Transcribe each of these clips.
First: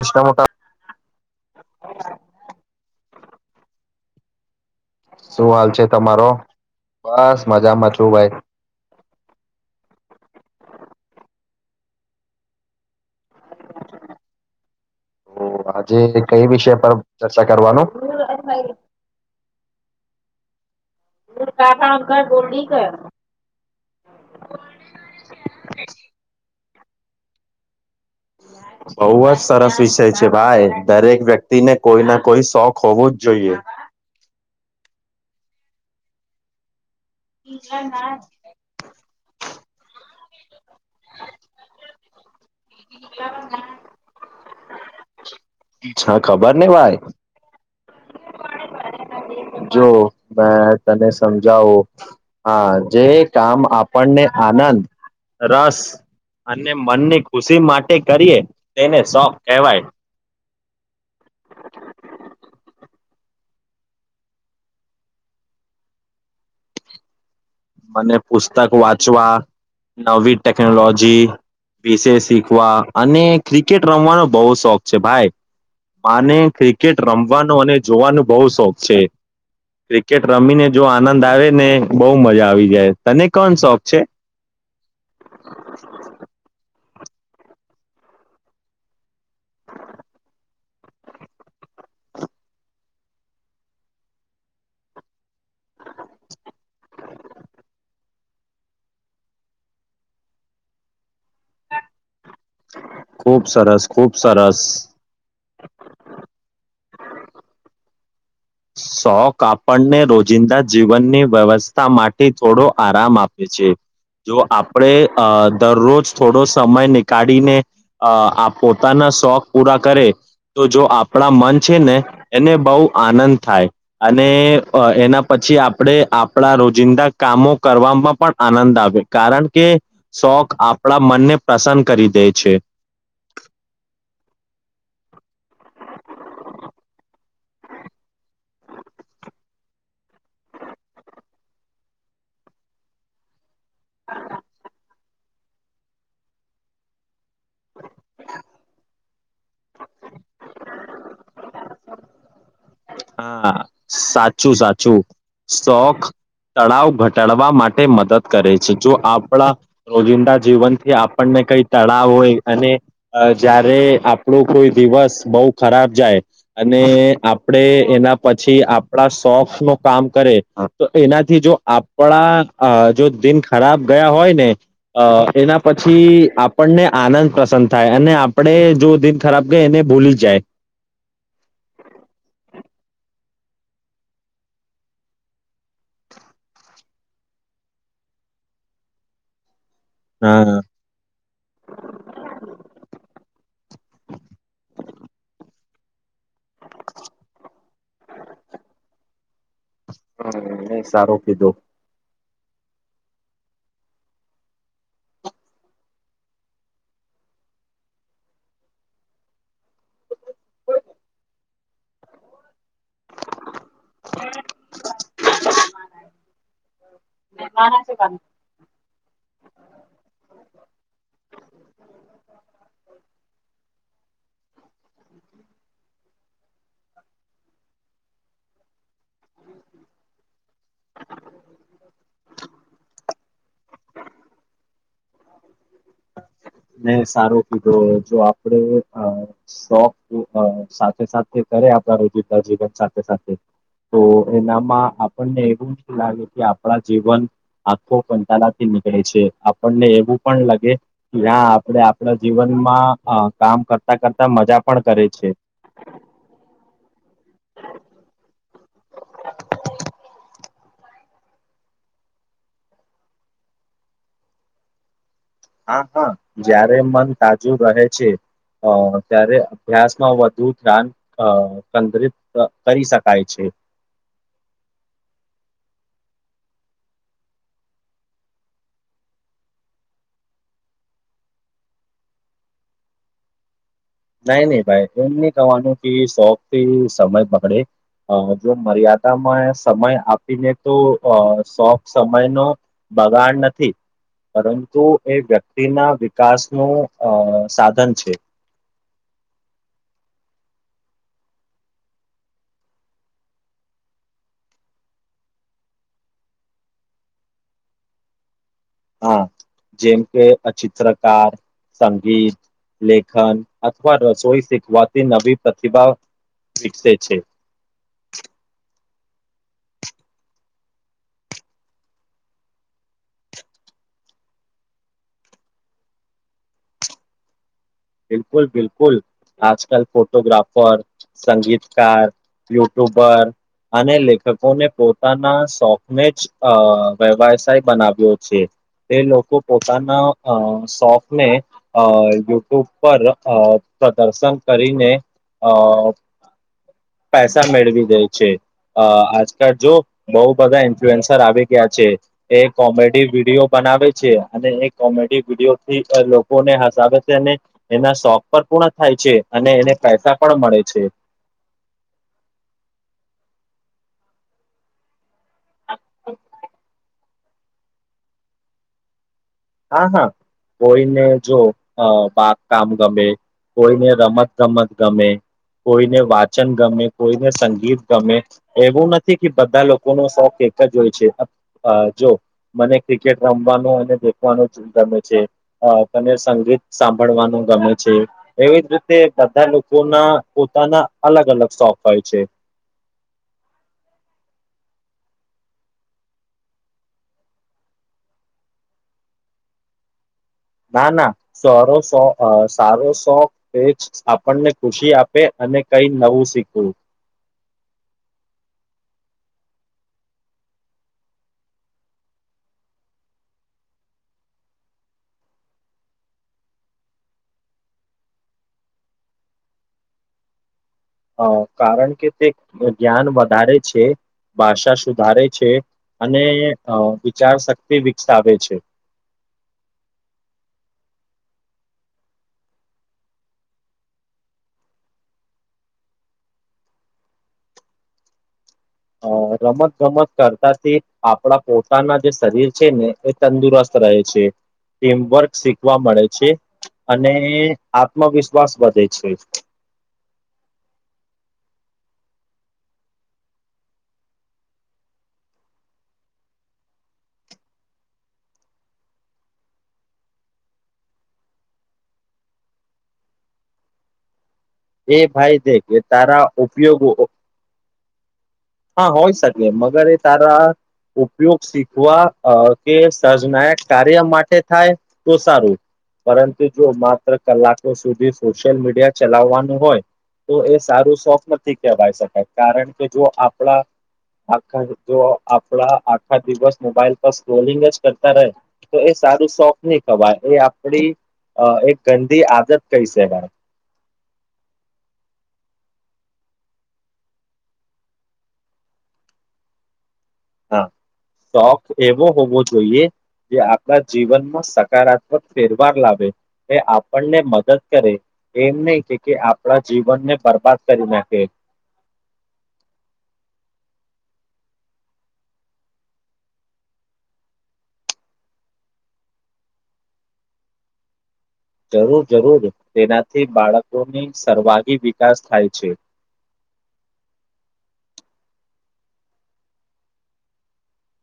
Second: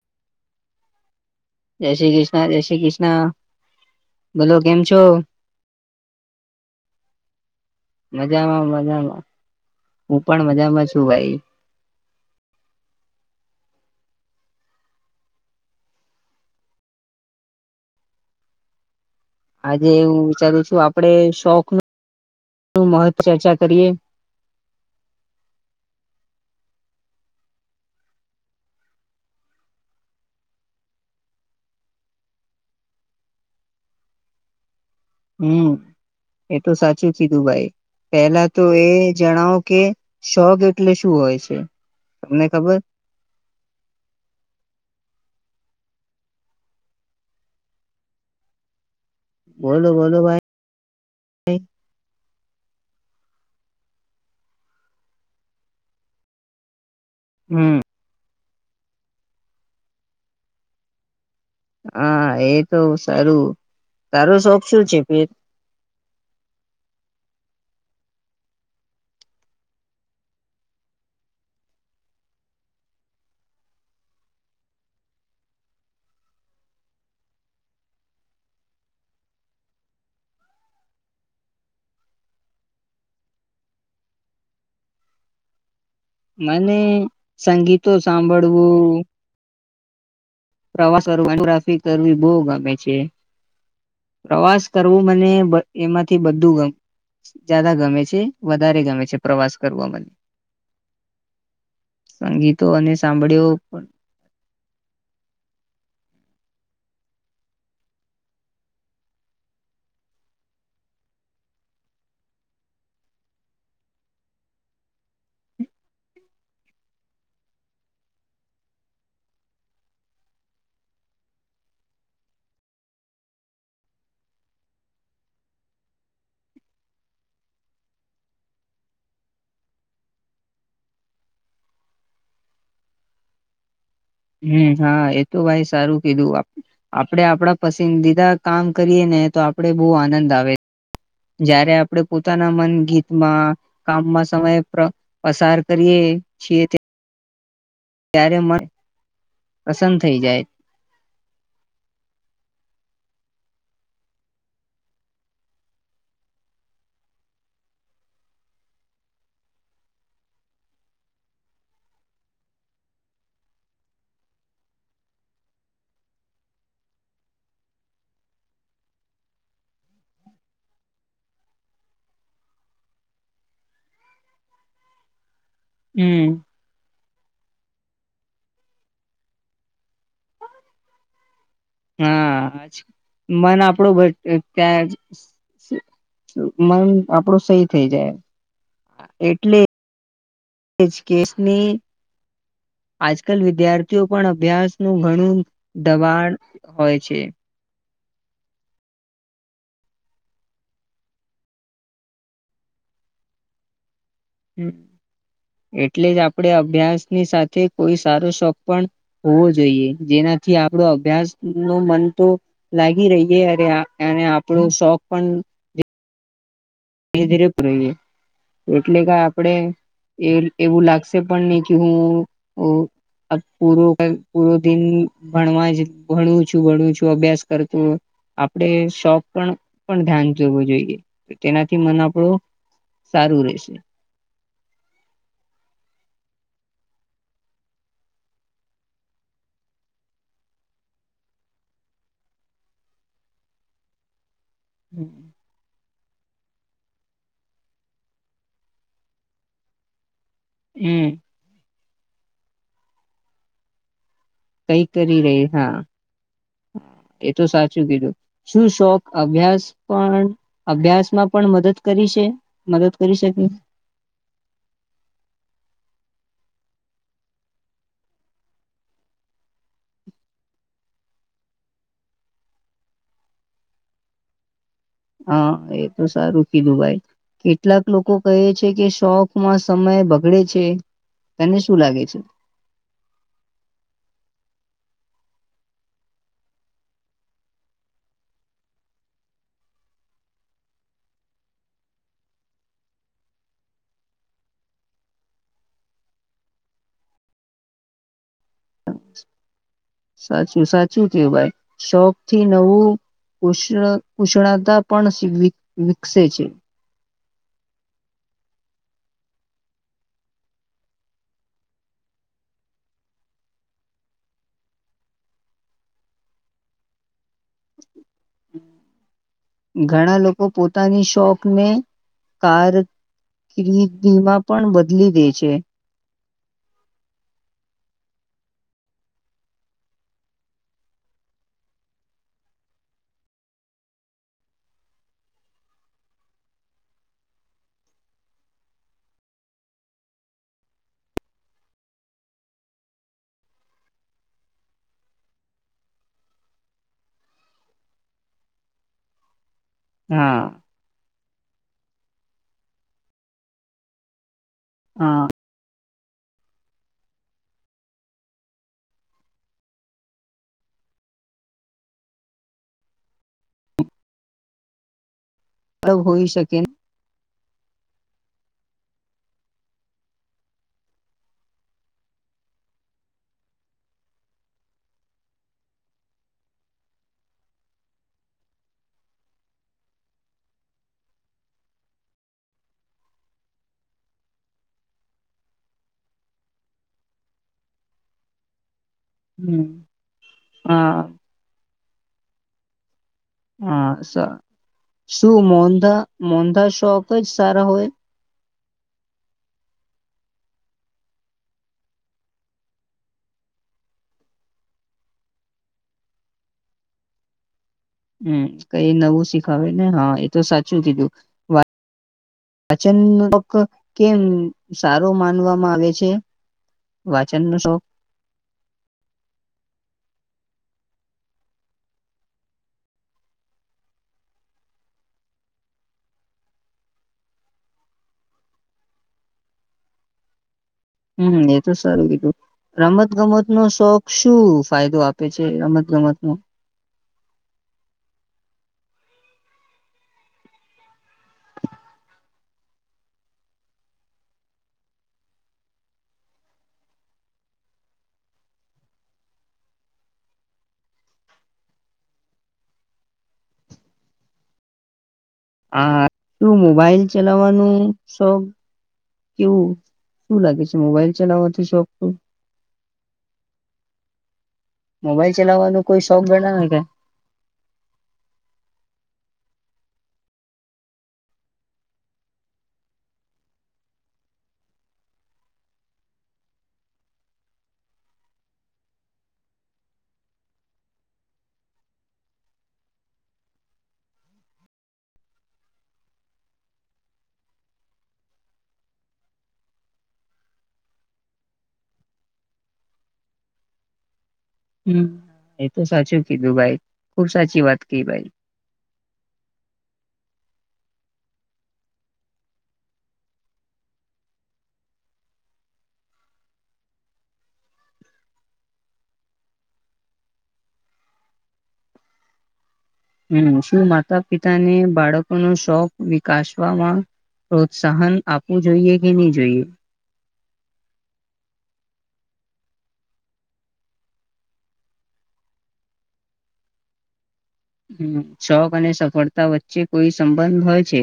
દ કમ ક જય શ્રી કૃષ્ણ જય શ્રી કૃષ્ણ ગલો ગેમ શું હાલ છે તમારો બસ મજામાં છું ભાઈ મજામાં મજામાં હું પણ મજામાં છું ભાઈ [inaudible] તો આજે કઈ વિષય પર ચર્ચા કરવાનું આજે હું વિચારું છું આપડે શોખુનુ મહવ ચર્ચા કરીએ [inaudible] [inaudible] બોવ જ સરસ વિષય છે ભાઈ દરેક વ્યક્તિને કોઈ ના કોઈ શોખ હોવું જ જોઈએ [inaudible] હમ એ તો સાચી સીધુભાઈ પેલા તો એ જણાવો કે શોગ એટલે શું હોય છે અને [inaudible] છ ખબર ની ભાઈ જો બોલો બોલો બે તને ભાઈ સમજાવુ. હા, જે કામ આપણને આનંદ રસ અને મનની ખુશી હમ માટે કરીએ તેને શોખ કહેવાય. હા એ તો સારું તારો શોખ શું છે ફેર મને પુસ્તક વાંચવા નવી ટેકનોલોજી વિશે શીખવા અને ક્રિકેટ રમવાનો બોવ શોખ છે ભાઈ. માને ક્રિકેટ રમવાનું અને જોવાનું બહુ શોખ છે. ક્રિકેટ રમીને જો આનંદ આવે ને બહુ મજા આવી જાય તને કોણ શોખ છે? મને સંગીતો સાંભળવું પ્રવાસ કરવા ગ્રાફી કરવી બહુ ગમે છે. પ્રવાસ કરવું મને બ એમાથી બધું ગ જ્યાદા ગમે છે. વધારે ગમે છે પ્રવાસ કરવામાં સંગીતો અને ખુબ સાંભળ્યો સરસ પણ ખુબ સરસ [inaudible] શોખ આપણને રોજિંદા જીવનની વ્યવસ્થા માટે થોડો આરામ આપે છે. જો આપણેે અ દરરોજ થોડો સમય નીકાળીને અ આ પોતાના શોખ પૂરા કરે તો જો આપણા મન છે ને એને બહુ આનંદ થાય અને એના પછી આપણેે આપણા રોજિંદા કામો કરવામાં પણ આનંદ આવે કારણ કે શોખ આપણા મનને પ્રસન્ન કરી દે છે. [inaudible] હમ હા એ તો ભાઈ સારું કીધું આપડે આપડા પસંદીદા કામ કરીએ ને તો આપડે બહુ આનંદ આવે જયારે આપણે પોતાના મન ગીતમાં કામમાં સમય પર પસાર કરીએ છીએ ત્યારે મન પ્રસન્ન થઈ જાય હા સાચું સાચું શોખ તળાવ ઘટાડવા માટે મદદ કરે છે જો આપણા રોજિંદા જીવનથી આપણને કઈ તળાવ હોય અને અ જયારે આપણો કોઈ દિવસ બોવ ખરાબ જાય અને આપ આપડે એના પછી આપડા સોફ નો કામ કરે તો એનાથી જો આપડા અહ જો દિન ખરાબ ગયા હોય ને અહ એના પછી હમ આપણને આનંદ પ્રસન થાય અને આપડે જો દિન ખરાબ ગય એને ભૂલી જાય હા, આજ મન આપડું [unintelligible] ત્યાંજ મન આપડું સહી થઈ જાય, એટલે હા એજ કેસની આજકાલ વિદ્યાર્થીઓ પણ અભ્યાસ નું ઘણું દબાણ હોય છે. નઈ સારું કીધું હમ્મ. એટલેજ આપડે અભ્યાસની સાથે કોઈ સારો શોખ પણ હોવો જોઈએ, જેના થી આપડો અભ્યાસ નો મન તો લાગી રહીએે અરે અને આપણું શોખ પણ ધીરે ધીરે પૂરો [unintelligible] એટલે કે આપડે એ, એવું લાગશે પણ નઈ કે હું, ઉ પૂરો, કે પૂરો દિન ભણવા ભણું છું, ભણું છું, અભ્યાસ કર તો આપડે શોપ પણ, પણ ધ્યાન જોવું જોઈએ તેનાથી મન આપડું, સારું રહેશે. ને સારો કીધું, જો આપડે અહ શોખ અહ સાથે સાથે કરે આપ રોજિંતા જીવન સાથે સાથે, તો એનામાં આપણને એવું લાગે કે આપડા જીવન, આખો કંટાળાથી નીકળે છે, આપણને એવું પણ લાગે હમ આપડે આપડા જીવનમાં કામ કરતા કરતા મજા પણ કઈ કરે કરી છે રહીએ, હા. હા, એતો સાચું કીધું શું શોખ અભ્યાસ પણ અભ્યાસમાં પણ મદદ કરી છે, મદદ કરી શકે? હા પણ જયારે મન તાજું રહે છે. અહ ત્યારે અભ્યાસમાં વધુ ધ્યાન અહ કેન્દ્રિત કરી શકાય છે. [inaudible] હા, એતો સારું કીધું ભાઈ. કેટલાક લોકો કહે છે કે શોખમાં સમય બગડે છે. તને શું લાગે છે? [inaudible] નઈ નઈ ભાઈ, એમની કવાનું કે શોખ થી સમય બગડે અહ જો મર્યાદામાં સમય આપીને તો શોખ સમય નો બગાડ નથી પરંતુ એ વ્યક્તિના વિકાસનું અહ સાધન છે. સાચું સાચું છે ભાઈ, શોખથી નવું કુષ્ણ કુષ્ણતા પણ વીક વિકસે છે. હા, જેમ કે આ ચિત્રકાર સંગીત, લેખન, અથવા રસોઈ શીખવાતી નવી પ્રતિભા વિકસે છે. [inaudible] ઘણા લોકો પોતાની શોખને કાર [unintelligible] વીમા પણ બદલી દે છે બિલકુલ બિલકુલ, આજ કલ ફોટોગ્રાફર, સંગીતકાર, યુટ્યુબર અને લેખકોને પોતાના શોખનેજ વ્યવસાય બનાવ્યો છે. તે લોકો પોતાના અહ શોખને અહ ઉપર અહ પ્રદર્શન કરીને અહ પૈસા મેળવી દે છે. અહ આજ કરજો બઉ હા બધા ઇન્ફ્લુએન્સર આવી ગયા છે એ કોમેડી વિડીયો બનાવે છે. અને એ કોમેડી હા વિડીયો થી લોકોને હસાવે છે અને એના શોખ પણ પૂર્ણ થાય છે અને એને પૈસા પણ મળે છે. [inaudible] અલગ હોઈ શકે. હા હા કોઈને જો અ બા કામ ગમે. કોઈને રમત ગમત ગમે. કોઈને વાચન ગમે કોઈને સંગીત ગમે એવું નથી કે બધા લોકો ને શોખ એ એકજ હોય છે અ જો મને ક્રિકેટ રમવાનો અને [unintelligible] ગમે છે તને સંગીત સાંભળવાનું ગમે છે એવી જ રી તે બધા હમ લોકો ના પોતાના હા અલગ અલગ શોખ હોય છે. હા સ શું મોંધા મોંધા શોખ જ સારા હોય. [inaudible] ના ના સારો અ સારો સોખ આપણને ખુશી આપે. અને કંઈ નવું શીખવું. હમ કઈ નવું શીખાવે ને હા એ તો સાચું કીધું વા પાચનક કેમ સારો માનવામાં આવે છે. વાચન નો શોખ. [inaudible] હ કારણ કે તે જ્ઞાન વધારે છે. ભાષા સુધારે છે અને અ વિચાર શક્તિ વિકસાવે છે. [inaudible] હમ એ તો સારું કીધું રમત ગમત નો શોખ શું ફાયદો આપે છે રમત ગમતમાં [inaudible] અ રમત ગમત કરતાથી આપડા પોતાના જે શરીર છે ને એ તંદુરસ્ત તરહે છે ટીમવર્ક શીખવા મળે છે. અને આત્મવિશ્વાસ વધે છે. [inaudible] આ શું મોબાઈલ ચલાવવાનું શોખ કેવું શું લાગે છે મોબાઈલ ચલાવાથી શોખ પૂ એ મોબાઈલ ભાઈ છે કે ચલાવવાનો કોઈ તારા શોખ ગણાવે કે ઉપયોગો હા હોય સક કે મગર એ તારા ઉપયોગ શીખવા અ કે સર્જનાયક કાર્ય માટે થાય તો સારું. પરંતુ જો માત્ર કલાકો સુધી સોશિયલ મીડિયા ચલાવવાન હોય તો એ સારું સોફ નથી કેહેવાય શકાય કારણ કે જો આપડા આખ જો આપડા આખા દિવસ મોબાઈલ પર સ્રોલિંગ જ કરતા રહે તો એ સારું શોખ નહી ખવાય એ આપડી અ એક ગંદી આદત કઈ શકાય. [inaudible] હમ એ તો સાચું કીધું ભાઈ ખુબ સાચી વાત કી ભાઈ. હા શોખ એવો હોવો જોઈએ. જે આપડા જીવનમાં સકારાત્મક ફેરવાર લાવે એ આપણને મદદ કરે. એમ નહી કે કે આપડા જીવનને બરબાદ કરી નાખે હમ શું માતા પિતાને બાળકોનો શોખ વિકાસવામાં પ્રોત્સાહન આપવું જોઈએ કે ની જોઈએ. જરૂર જરૂર તેનાથી બાળકોની સર્વાગી વિકાસ થાય છે. [inaudible] હમ શોખ અને સફળતા વચ્ચે કોઈ સંબંધ હોય છે.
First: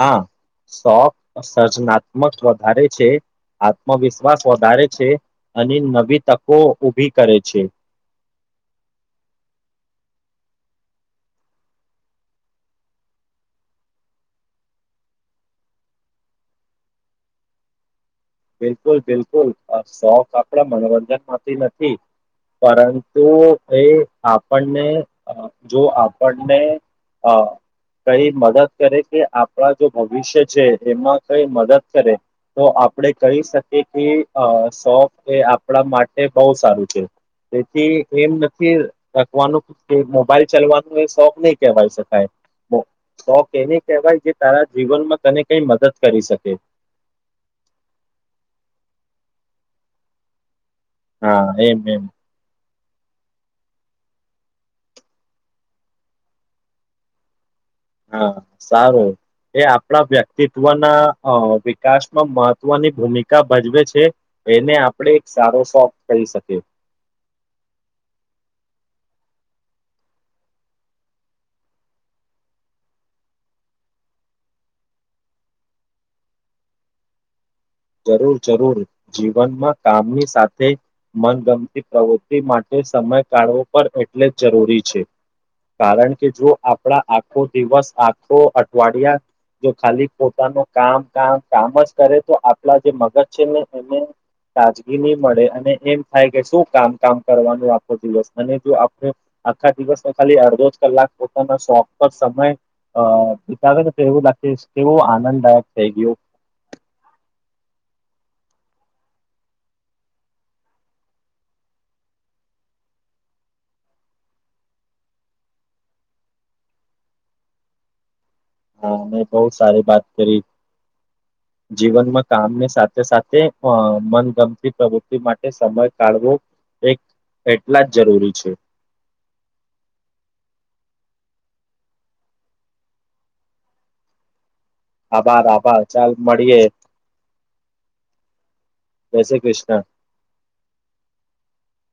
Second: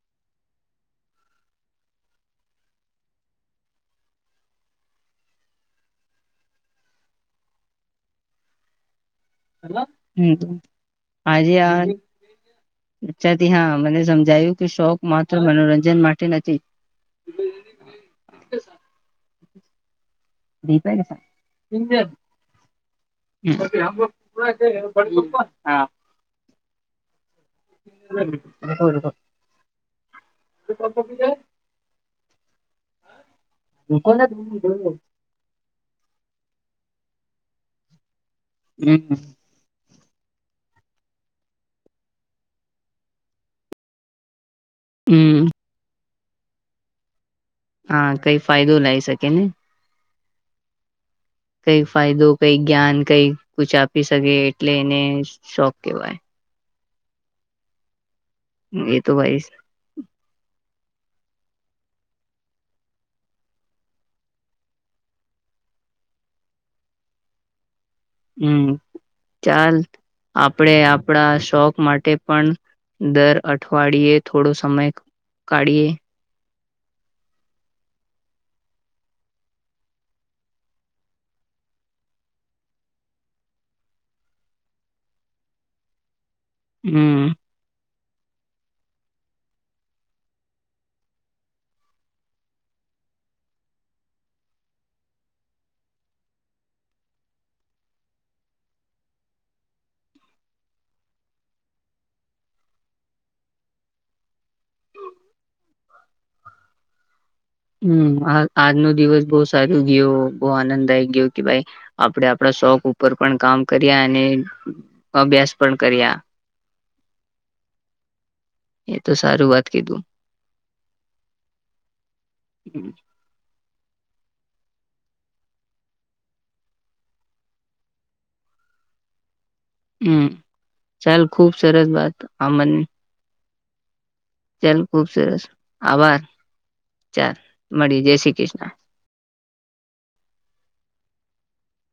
હા. શોખ સર્જનાત્મક વધારે છે આત્મવિશ્વાસ વધારે છે અને નવી તકો ઉભી કરે છે. [inaudible] હમ. આર્યન અચ્છા થી હા મને સમજાયું કે શોખ માત્ર મનોરંજન માટે નથી બિલકુલ બિલકુલ આ સોફ આપડા હા વંજન માંથી નથી. પરંતુ એ આપણને જો આપણને હા. કઈ મદદ કરે કે આપણા જો ભવિષ્ય છે એમાં કઈ મદદ કરે તો આપડે કહી શકીએ કે શોખ અ આપડા માટે બહ સારું છે તેથી એમ નથી લાગતું કે મોબાઈલ ચાલવાનો એ શોખ નહી કહેવાય શકાય શોખ એ ન કહેવાય જે તારા જીવનમાં તને હમ કઈ મદદ કરી શકે. હા કઈ ફાયદો લાવ શકે ને? હા એમ કઈ એમ. ફાયદો કઈક જ્ઞાન કઈ કુછ આપી શકે એટલે એને શોખ કેવાય. હા, એ સારું તો ભાઈ એ આપડા વ્યક્તિત્વ ના અ વિકાસ માં મહત્વની ભૂમિકા ભજવે છે એને આપણેે એક સારો સ શોખ કરી શકે. હમ ચાલ આપડે આપડા શોખ માટે પણ દર અઠવાડિયે થોડો સમય કાઢીએ. જરૂર જરૂર જીવનમાં કામની સાથે મનગમતી પ્રવૃત્તિ માટે સમય કાઢવો પણ એટલે જ જરૂરી છે કારણ કે જો આપડા હમ આખો દિવસ તો અઠવાડિયા જો ખાલી પોતાનું કામ કામ કામ જ કરે તો આ પડા જે મગજ છે ને એને તાજગી નહી મળે અને એમ થાય કે શું કામ કામ કરવાનું આખો દિવસ અને જો આખું આખા દિવસ તો ખાલી અડધો જ કલાક પોતાના શોખ નો સમય અ પિતા [unintelligible] એવું લખીશ કેવું આનંદદાયક થઈ ગયુ. હ આજનો દિવસ બહુ સારું ગયો બઉ આનંદદાયક ગયો કે ભાઈ આપડે આપડા શોખ ઉપ ઉપર પણ કામ કર્યા અને અભ્યાસ પણ કર્યા. હા એ તો મેં બહુ સારું સારી કીધું વાત કરી. જીવનમાં કામ ની સાથે સાથે અ મનગમતી પ્રવૃતિ માટે સમય કાઢવો એક એટલા જ જરૂરી છે. હ ચલ ખુબ સરસ વાત અમન ચાલ ખુબ સરસ આભાર ચાલ આભાર. મળીએે ચાલ મળીએ જય શ્રી કૃષ્ણ. જય [unintelligible]